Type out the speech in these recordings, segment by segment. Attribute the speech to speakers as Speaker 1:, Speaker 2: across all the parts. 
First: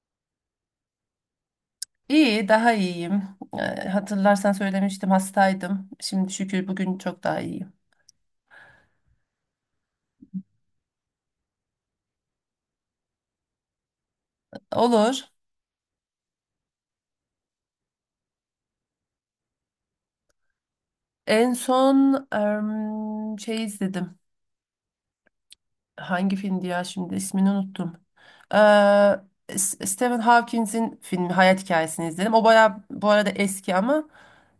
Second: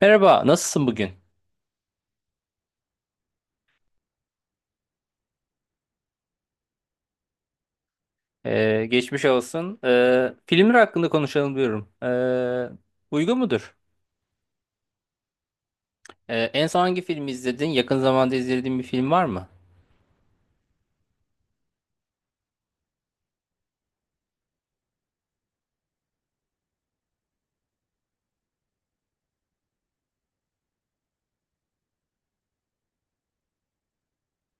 Speaker 1: Merhaba, nasılsın bugün?
Speaker 2: İyi, daha iyiyim. Hatırlarsan söylemiştim hastaydım. Şimdi şükür bugün çok daha iyiyim.
Speaker 1: Geçmiş olsun. Filmler hakkında konuşalım diyorum. Uygun mudur?
Speaker 2: Olur.
Speaker 1: En son hangi filmi izledin? Yakın zamanda izlediğin bir film var mı?
Speaker 2: En son şey izledim. Hangi filmdi ya şimdi ismini unuttum. Stephen Hawking'in filmi Hayat Hikayesini izledim. O baya bu arada eski ama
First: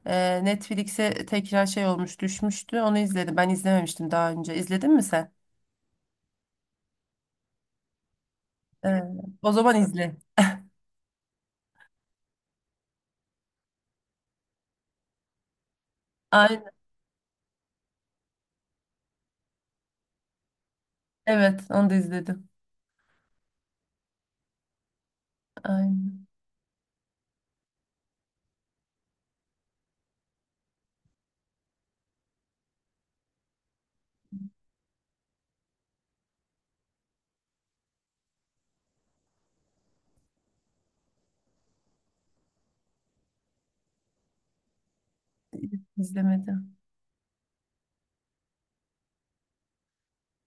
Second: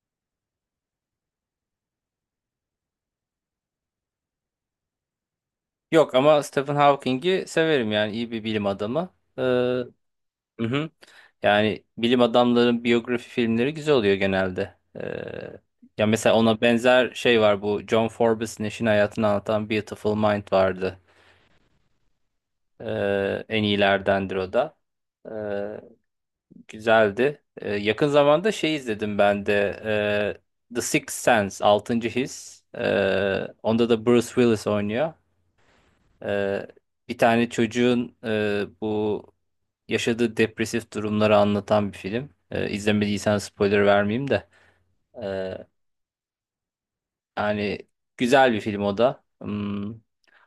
Speaker 2: Netflix'e tekrar şey olmuş düşmüştü. Onu izledim. Ben izlememiştim daha önce. İzledin mi sen?
Speaker 1: Yok ama Stephen Hawking'i severim, yani iyi bir bilim
Speaker 2: Ee,
Speaker 1: adamı.
Speaker 2: O zaman
Speaker 1: Hı
Speaker 2: izle.
Speaker 1: hı. Yani bilim adamların biyografi filmleri güzel oluyor genelde. Ya mesela ona
Speaker 2: Aynen.
Speaker 1: benzer şey var, bu John Forbes'in eşinin hayatını anlatan Beautiful Mind vardı.
Speaker 2: Evet onu da izledim.
Speaker 1: En iyilerdendir o da. Ee,
Speaker 2: Aynen.
Speaker 1: Güzeldi. Yakın zamanda şey izledim ben de. The Sixth Sense, Altıncı His. Onda da Bruce Willis oynuyor. Ee, Bir tane çocuğun, bu yaşadığı depresif durumları anlatan bir film. İzlemediysen spoiler vermeyeyim de. Ee,
Speaker 2: İzlemedim.
Speaker 1: Yani güzel bir film o da. Hmm.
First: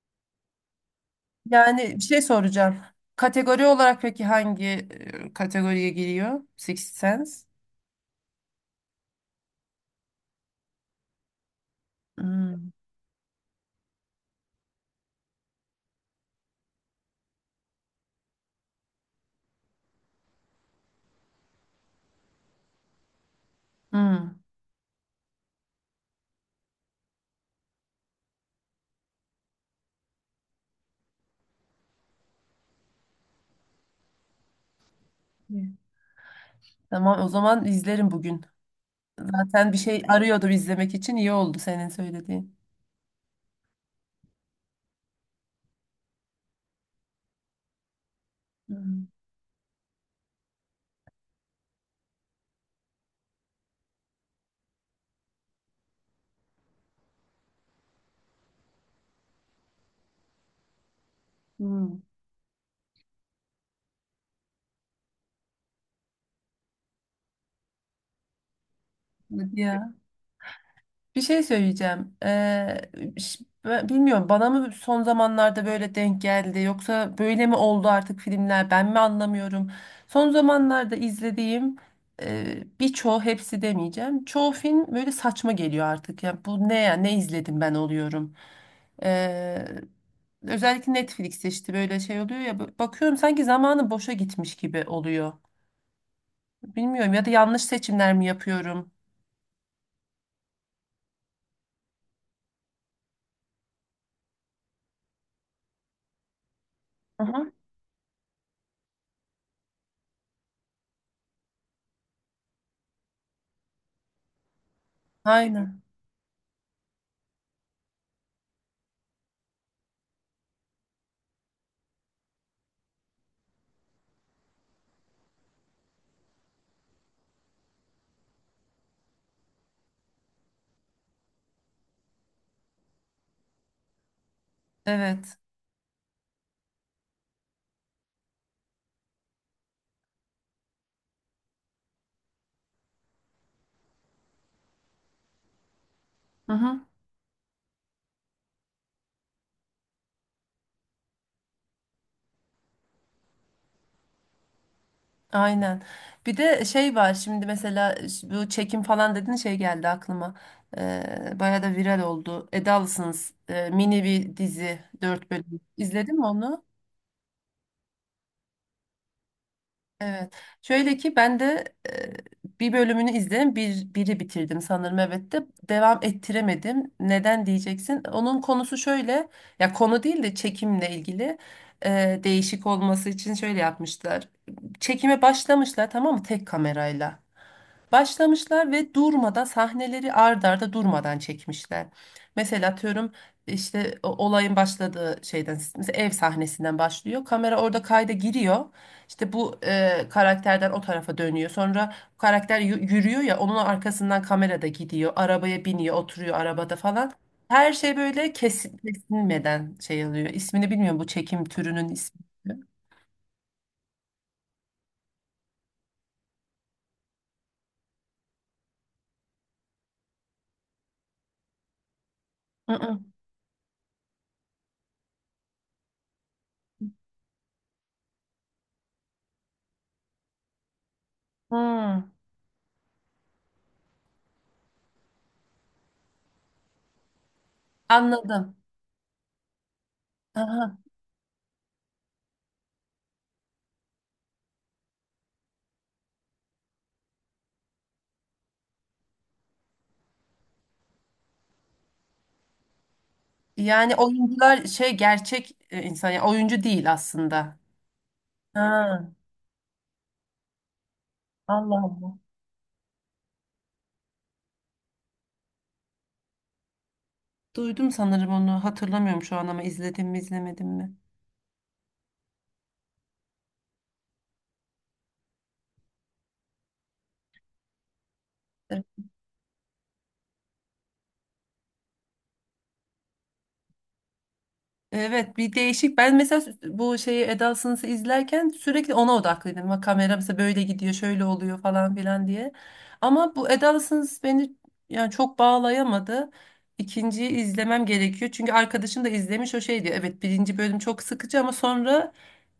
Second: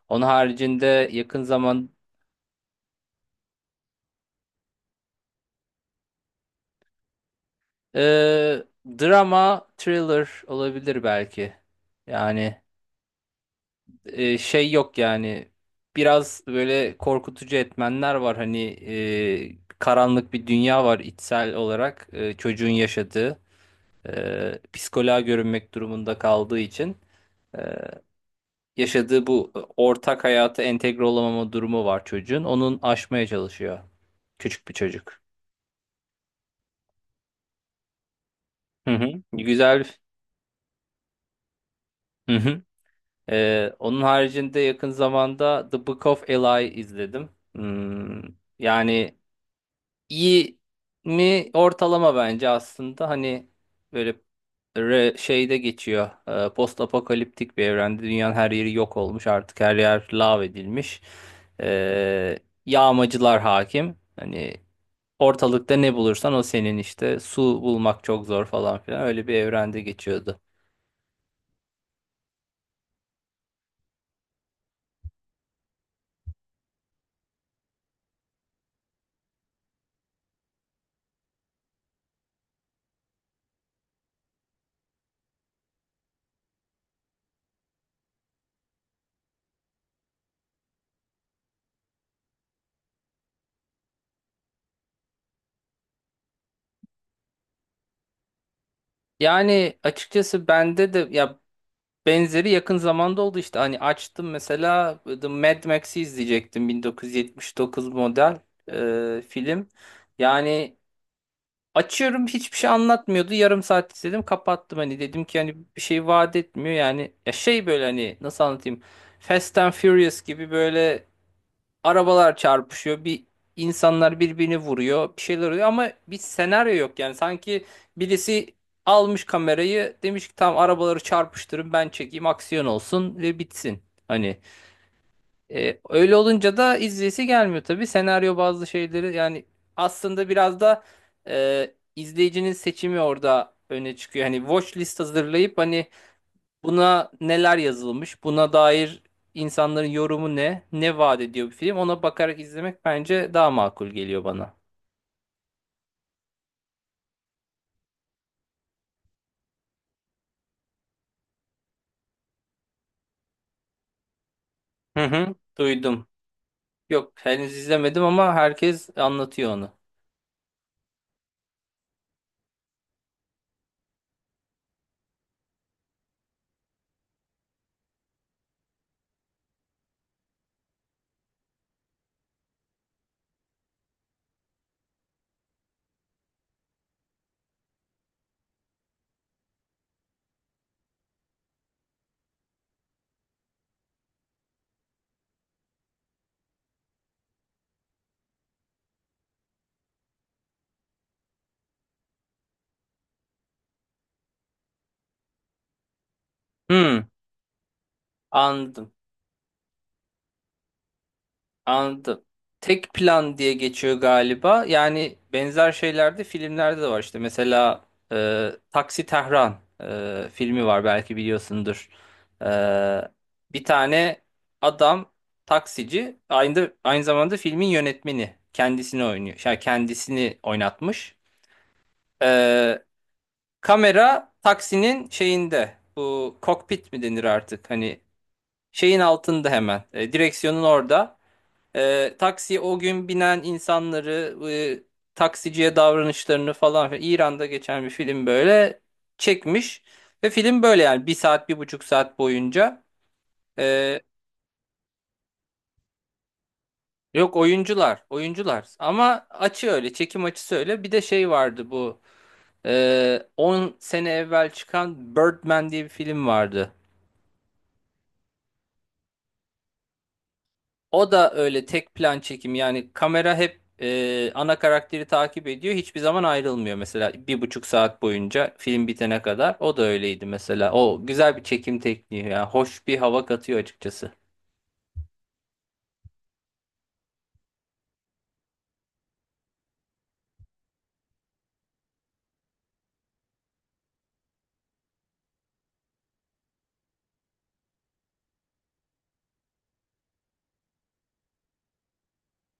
Speaker 1: Onun haricinde yakın zaman,
Speaker 2: Yani bir şey soracağım. Kategori olarak peki hangi kategoriye giriyor? Sixth Sense?
Speaker 1: e, drama, thriller olabilir belki. Yani...
Speaker 2: Hmm.
Speaker 1: şey yok yani, biraz böyle korkutucu etmenler var hani. Karanlık bir dünya var içsel olarak, çocuğun yaşadığı,
Speaker 2: Hmm.
Speaker 1: psikoloğa görünmek durumunda kaldığı için e, yaşadığı bu ortak hayata entegre olamama durumu var çocuğun, onun aşmaya çalışıyor, küçük bir çocuk.
Speaker 2: Evet. Tamam o zaman izlerim bugün.
Speaker 1: Hı hı.
Speaker 2: Zaten bir
Speaker 1: Güzel.
Speaker 2: şey arıyordum izlemek için, iyi oldu senin
Speaker 1: Hı
Speaker 2: söylediğin.
Speaker 1: hı. Onun haricinde yakın zamanda The Book of Eli izledim. Hmm,
Speaker 2: Hmm.
Speaker 1: yani iyi mi ortalama bence aslında, hani böyle şeyde geçiyor, post apokaliptik bir evrende. Dünyanın her yeri yok olmuş artık, her yer lav edilmiş.
Speaker 2: Hmm.
Speaker 1: E, Yağmacılar hakim hani, ortalıkta ne bulursan o senin, işte su bulmak çok zor falan filan, öyle bir
Speaker 2: Hadi
Speaker 1: evrende
Speaker 2: ya.
Speaker 1: geçiyordu.
Speaker 2: Bir şey söyleyeceğim. Ben bilmiyorum, bana mı son zamanlarda böyle denk geldi yoksa böyle mi oldu artık filmler, ben mi anlamıyorum. Son zamanlarda izlediğim birçoğu, hepsi demeyeceğim. Çoğu film böyle saçma geliyor artık. Yani bu ne ya, ne izledim ben oluyorum. Ee, Özellikle Netflix'te işte böyle şey oluyor ya, bakıyorum sanki zamanı boşa gitmiş gibi oluyor. Bilmiyorum, ya da yanlış seçimler mi yapıyorum?
Speaker 1: Yani açıkçası bende de ya, benzeri yakın zamanda oldu işte. Hani açtım mesela The Mad Max'i izleyecektim.
Speaker 2: Aha.
Speaker 1: 1979 model film. Yani açıyorum, hiçbir şey anlatmıyordu. Yarım saat izledim, kapattım. Hani dedim ki hani bir
Speaker 2: Aynen.
Speaker 1: şey vaat etmiyor. Yani ya şey böyle, hani nasıl anlatayım. Fast and Furious gibi böyle arabalar çarpışıyor. Bir insanlar birbirini vuruyor. Bir şeyler oluyor ama bir senaryo yok yani. Sanki birisi almış kamerayı, demiş ki tamam arabaları çarpıştırın, ben çekeyim aksiyon olsun ve bitsin. Hani
Speaker 2: Evet.
Speaker 1: öyle olunca da izleyesi gelmiyor tabii. Senaryo bazı şeyleri, yani aslında biraz da e, izleyicinin seçimi orada öne çıkıyor. Hani watch list hazırlayıp hani,
Speaker 2: Hı hı.
Speaker 1: buna neler yazılmış? Buna dair insanların yorumu ne? Ne vaat ediyor bir film? Ona bakarak izlemek bence daha makul geliyor bana.
Speaker 2: Aynen. Bir de şey var şimdi mesela, bu çekim falan dediğin şey geldi aklıma. Bayağı da viral oldu. Edalısınız mini bir dizi,
Speaker 1: Hı
Speaker 2: 4
Speaker 1: hı,
Speaker 2: bölüm.
Speaker 1: duydum.
Speaker 2: İzledin mi onu?
Speaker 1: Yok, henüz izlemedim ama herkes anlatıyor onu.
Speaker 2: Evet. Şöyle ki ben de bir bölümünü izledim. Biri bitirdim sanırım, evet, de devam ettiremedim. Neden diyeceksin? Onun konusu şöyle, ya konu değil de çekimle ilgili, değişik olması için şöyle yapmışlar. Çekime başlamışlar, tamam mı? Tek kamerayla. Başlamışlar ve durmadan sahneleri ard arda durmadan çekmişler. Mesela atıyorum, işte olayın başladığı şeyden, mesela ev sahnesinden başlıyor. Kamera orada kayda giriyor. İşte bu karakterden o tarafa dönüyor. Sonra karakter yürüyor ya, onun arkasından kamera da gidiyor. Arabaya biniyor, oturuyor arabada
Speaker 1: Hı,
Speaker 2: falan. Her şey böyle kesin,
Speaker 1: anladım.
Speaker 2: kesilmeden şey alıyor. İsmini bilmiyorum bu çekim türünün ismi.
Speaker 1: Anladım. Tek plan diye geçiyor galiba. Yani benzer şeyler de filmlerde de var. İşte mesela Taksi Tehran filmi var, belki biliyorsundur.
Speaker 2: Hı hı.
Speaker 1: E, Bir tane adam, taksici, aynı zamanda filmin yönetmeni, kendisini oynuyor. Yani kendisini oynatmış.
Speaker 2: Hmm.
Speaker 1: E, Kamera taksinin şeyinde. Bu kokpit mi denir artık? Hani
Speaker 2: Anladım.
Speaker 1: şeyin altında hemen. Direksiyonun
Speaker 2: Aha.
Speaker 1: orada. Taksi o gün binen insanları, taksiciye davranışlarını falan filan. İran'da geçen bir film, böyle çekmiş. Ve film böyle yani, bir saat, 1,5 saat boyunca.
Speaker 2: Yani
Speaker 1: E,
Speaker 2: oyuncular şey, gerçek insan, yani oyuncu değil
Speaker 1: Yok,
Speaker 2: aslında.
Speaker 1: oyuncular, oyuncular.
Speaker 2: Ha,
Speaker 1: Ama açı öyle, çekim açısı öyle. Bir de şey vardı
Speaker 2: Allah
Speaker 1: bu.
Speaker 2: Allah.
Speaker 1: 10 sene evvel çıkan Birdman diye bir film vardı.
Speaker 2: Duydum sanırım, onu hatırlamıyorum şu an ama, izledim mi izlemedim mi?
Speaker 1: O da öyle tek plan çekim, yani kamera hep ana karakteri takip ediyor, hiçbir zaman ayrılmıyor mesela, 1,5 saat boyunca film bitene kadar, o da öyleydi mesela. O güzel bir çekim tekniği yani, hoş bir hava katıyor açıkçası.
Speaker 2: Evet, bir değişik. Ben mesela bu şeyi, Eda Sınıf'ı izlerken sürekli ona odaklıydım. Bak kamera mesela böyle gidiyor, şöyle oluyor falan filan diye. Ama bu Eda Sınıf beni, yani çok bağlayamadı. İkinciyi izlemem gerekiyor. Çünkü arkadaşım da izlemiş, o şey diyor, evet birinci bölüm çok sıkıcı ama sonra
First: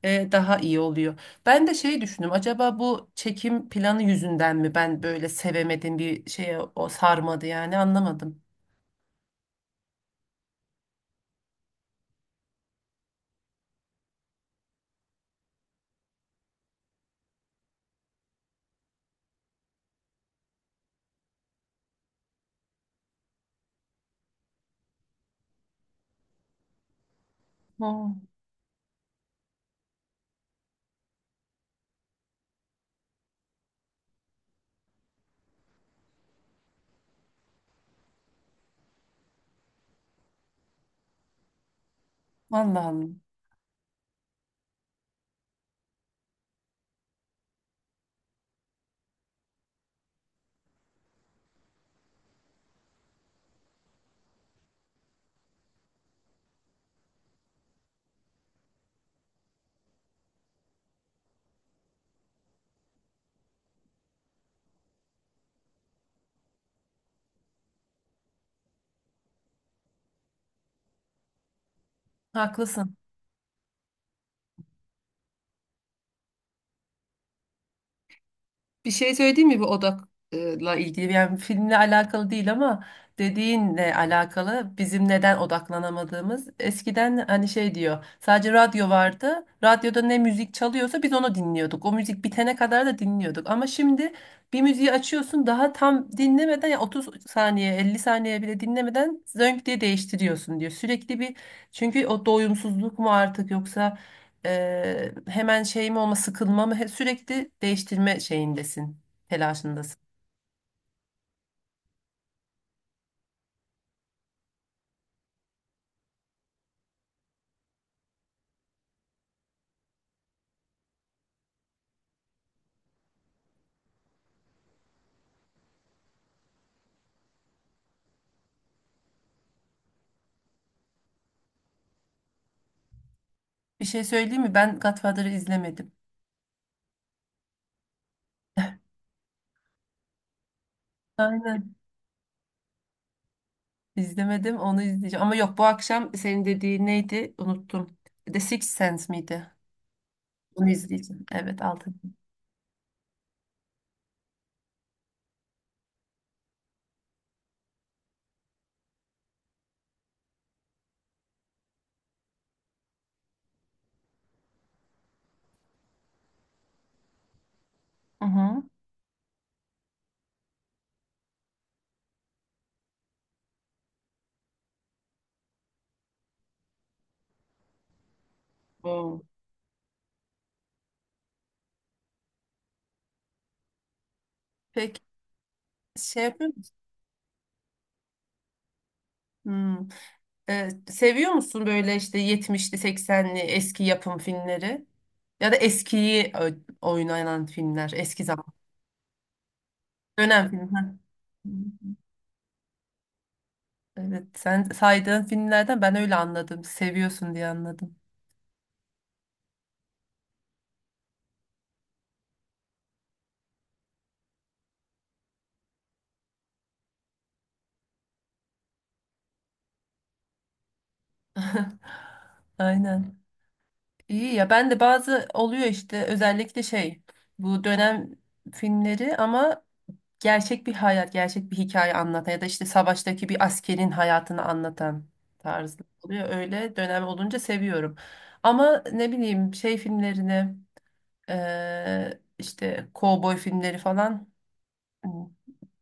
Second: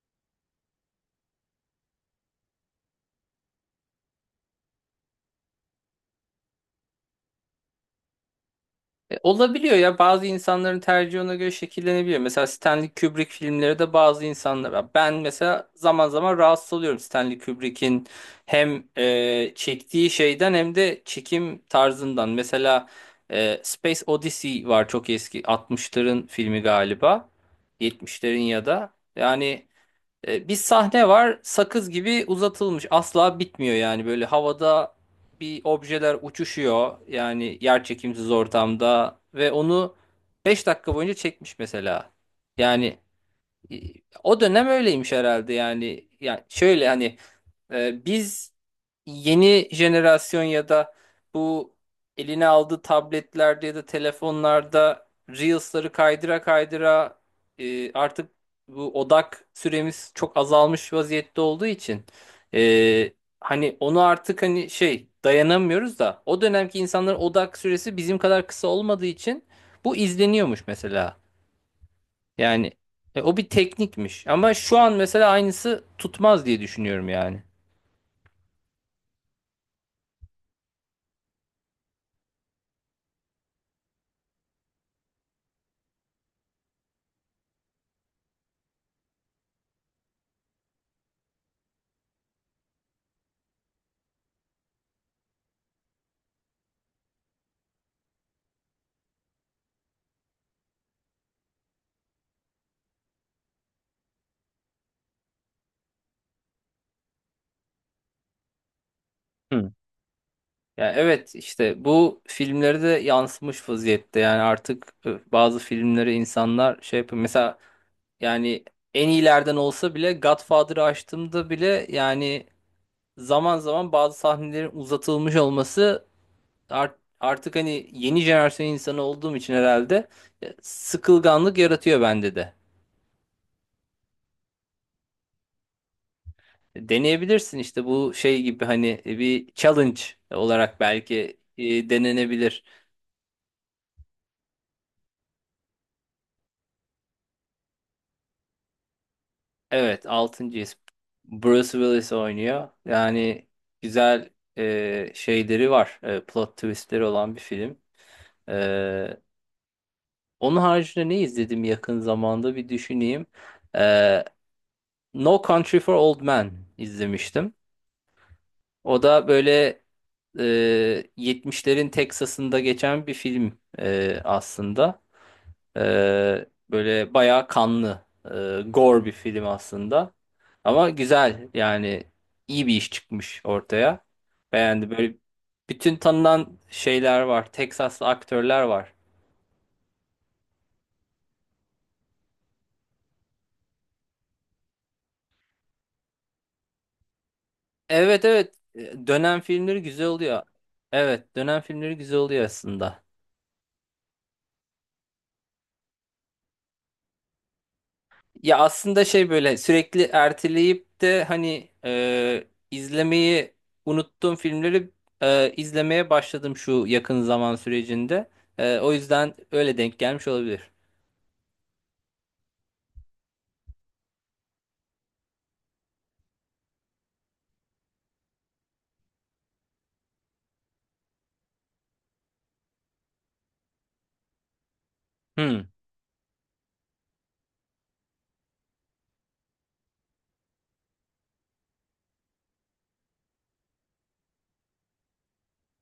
Speaker 2: daha iyi oluyor. Ben de şey düşündüm. Acaba bu çekim planı yüzünden mi ben böyle sevemedim, bir şeye o sarmadı, yani anlamadım.
Speaker 1: Olabiliyor ya, bazı insanların tercihi ona göre şekillenebiliyor. Mesela Stanley Kubrick filmleri de, bazı insanlar, ben mesela zaman zaman rahatsız oluyorum Stanley Kubrick'in hem çektiği şeyden hem de çekim tarzından. Mesela Space Odyssey var, çok eski, 60'ların filmi galiba,
Speaker 2: Hmm.
Speaker 1: 70'lerin ya da. Yani bir sahne var, sakız gibi uzatılmış, asla bitmiyor yani. Böyle havada bir objeler uçuşuyor yani, yerçekimsiz ortamda, ve onu 5 dakika boyunca çekmiş mesela.
Speaker 2: Allah
Speaker 1: Yani
Speaker 2: Allah.
Speaker 1: e, o dönem öyleymiş herhalde yani. Yani şöyle hani, biz yeni jenerasyon ya da bu eline aldığı tabletlerde ya da telefonlarda Reels'ları kaydıra kaydıra, artık bu odak süremiz çok azalmış vaziyette olduğu için, e, hani onu artık hani şey, dayanamıyoruz da o dönemki insanların odak süresi bizim kadar kısa olmadığı için bu izleniyormuş mesela. Yani
Speaker 2: Haklısın.
Speaker 1: o bir teknikmiş. Ama şu an mesela aynısı tutmaz diye düşünüyorum yani.
Speaker 2: Bir şey söyleyeyim mi bu odakla ilgili? Yani filmle alakalı değil ama, dediğinle alakalı, bizim neden odaklanamadığımız. Eskiden hani şey diyor, sadece radyo vardı. Radyoda ne müzik çalıyorsa biz onu dinliyorduk. O müzik bitene kadar da dinliyorduk. Ama şimdi bir müziği açıyorsun, daha tam dinlemeden ya 30 saniye 50 saniye bile dinlemeden zönk diye değiştiriyorsun diyor. Sürekli bir, çünkü o doyumsuzluk mu artık, yoksa hemen şeyim olma, sıkılma mı, sürekli değiştirme şeyindesin,
Speaker 1: Hı.
Speaker 2: telaşındasın.
Speaker 1: Yani evet, işte bu filmlere de yansımış vaziyette. Yani artık bazı filmleri insanlar şey yapıyor. Mesela yani en iyilerden olsa bile Godfather'ı açtığımda bile yani, zaman zaman bazı sahnelerin uzatılmış olması, artık hani yeni jenerasyon insanı olduğum için herhalde, sıkılganlık yaratıyor bende de.
Speaker 2: Bir şey söyleyeyim mi? Ben Godfather'ı izlemedim.
Speaker 1: Deneyebilirsin işte, bu şey gibi hani bir challenge olarak belki
Speaker 2: Aynen.
Speaker 1: denenebilir.
Speaker 2: İzlemedim, onu izleyeceğim. Ama yok, bu akşam senin dediğin neydi? Unuttum. The Sixth Sense miydi?
Speaker 1: Evet,
Speaker 2: Onu
Speaker 1: 6.'yız.
Speaker 2: izleyeceğim. Evet,
Speaker 1: Bruce
Speaker 2: altı.
Speaker 1: Willis oynuyor. Yani güzel şeyleri var. Plot twistleri olan bir film. E, Onun haricinde ne izledim yakın zamanda, bir düşüneyim. E, No Country for Old Men izlemiştim.
Speaker 2: Hı hı.
Speaker 1: O da böyle 70'lerin Texas'ında geçen bir film aslında. E, Böyle bayağı kanlı, gore bir
Speaker 2: Oo.
Speaker 1: film aslında. Ama güzel yani, iyi bir iş çıkmış ortaya. Beğendi.
Speaker 2: Peki
Speaker 1: Böyle bütün
Speaker 2: şey yapıyor
Speaker 1: tanınan
Speaker 2: musun?
Speaker 1: şeyler var. Texaslı aktörler var.
Speaker 2: Hmm. Seviyor musun böyle işte yetmişli seksenli eski yapım filmleri? Ya da eskiyi oynanan filmler, eski
Speaker 1: Evet,
Speaker 2: zaman,
Speaker 1: evet. Dönem filmleri güzel oluyor.
Speaker 2: dönem filmi. Ha.
Speaker 1: Evet, dönem filmleri güzel oluyor aslında.
Speaker 2: Evet, sen saydığın filmlerden ben öyle anladım. Seviyorsun diye anladım.
Speaker 1: Ya aslında şey böyle sürekli erteleyip de hani, izlemeyi unuttuğum filmleri izlemeye başladım şu yakın zaman sürecinde. O yüzden öyle denk gelmiş olabilir.
Speaker 2: Aynen. İyi ya, ben de bazı oluyor işte, özellikle şey, bu dönem filmleri ama gerçek bir hayat, gerçek bir hikaye anlatan ya da işte savaştaki bir askerin hayatını anlatan
Speaker 1: Hmm.
Speaker 2: tarzı oluyor. Öyle dönem olunca seviyorum. Ama ne bileyim, şey filmlerini, işte kovboy filmleri falan, hmm,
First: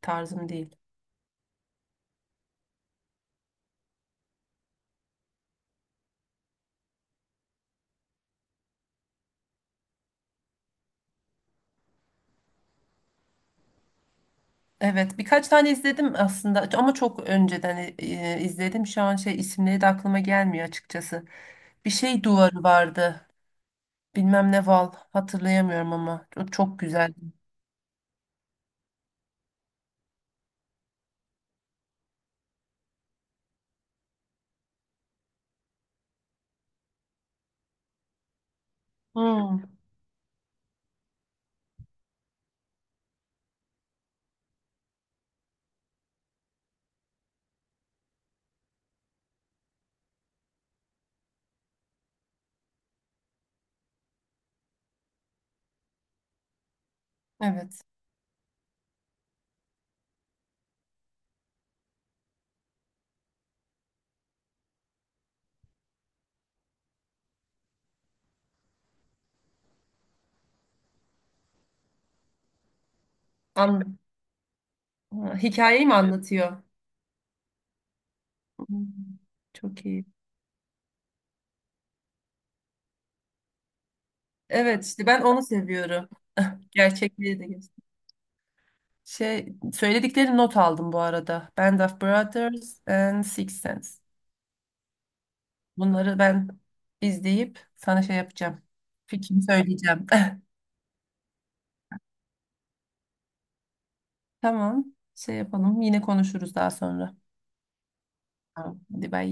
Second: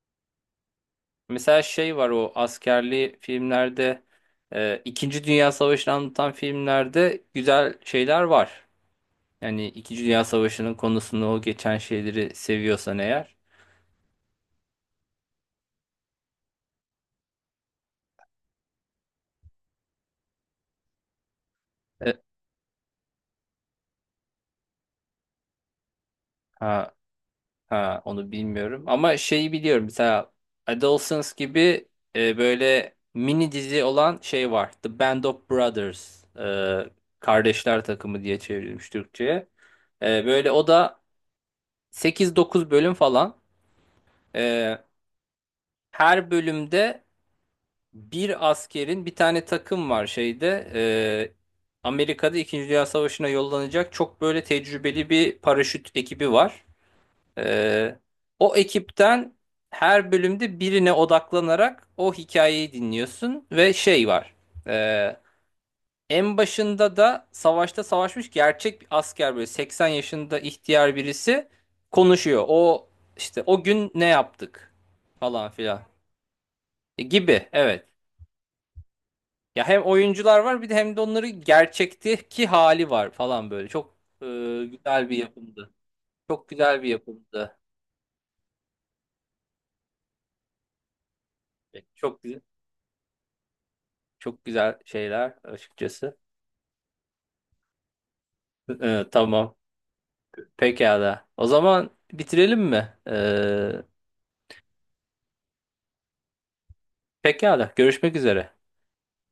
Speaker 2: tarzım değil.
Speaker 1: Mesela şey var, o askerli filmlerde, İkinci Dünya Savaşı'nı anlatan filmlerde güzel şeyler var. Yani İkinci Dünya Savaşı'nın konusunu, o geçen şeyleri seviyorsan eğer.
Speaker 2: Evet, birkaç tane izledim aslında ama çok önceden izledim. Şu an şey, isimleri de aklıma gelmiyor açıkçası. Bir
Speaker 1: E,
Speaker 2: şey duvarı vardı. Bilmem ne Val, hatırlayamıyorum ama o çok
Speaker 1: ha,
Speaker 2: güzeldi.
Speaker 1: ha, onu bilmiyorum. Ama şeyi biliyorum. Mesela Adolescence gibi, böyle mini dizi olan şey var. The Band of Brothers. Kardeşler Takımı diye çevrilmiş Türkçe'ye.
Speaker 2: Hmm,
Speaker 1: Böyle o da 8-9 bölüm falan. E, Her bölümde bir askerin, bir tane takım var şeyde. Amerika'da 2. Dünya Savaşı'na yollanacak çok böyle tecrübeli bir paraşüt ekibi var.
Speaker 2: evet.
Speaker 1: Ee, O ekipten her bölümde birine odaklanarak o hikayeyi dinliyorsun, ve şey var. Ee, En başında da savaşta savaşmış gerçek bir asker, böyle 80 yaşında ihtiyar birisi konuşuyor. O işte o gün
Speaker 2: An.
Speaker 1: ne yaptık
Speaker 2: Ha,
Speaker 1: falan filan
Speaker 2: hikayeyi mi anlatıyor?
Speaker 1: Gibi, evet.
Speaker 2: Hmm,
Speaker 1: Ya hem
Speaker 2: çok iyi.
Speaker 1: oyuncular var, bir de hem de onları gerçekteki hali var falan böyle. Çok e,
Speaker 2: Evet işte
Speaker 1: güzel bir
Speaker 2: ben onu
Speaker 1: yapımdı.
Speaker 2: seviyorum.
Speaker 1: Çok güzel bir
Speaker 2: Gerçekliği de
Speaker 1: yapımdı.
Speaker 2: geçti. Şey söyledikleri not aldım bu arada. Band of
Speaker 1: Çok güzel,
Speaker 2: Brothers and Six Sense.
Speaker 1: çok güzel şeyler açıkçası.
Speaker 2: Bunları ben izleyip sana şey yapacağım. Fikrimi
Speaker 1: Tamam.
Speaker 2: söyleyeceğim.
Speaker 1: Pekala. O zaman bitirelim mi?
Speaker 2: Tamam. Şey yapalım. Yine konuşuruz daha sonra.
Speaker 1: Pekala. Görüşmek üzere.
Speaker 2: Tamam. Hadi bay.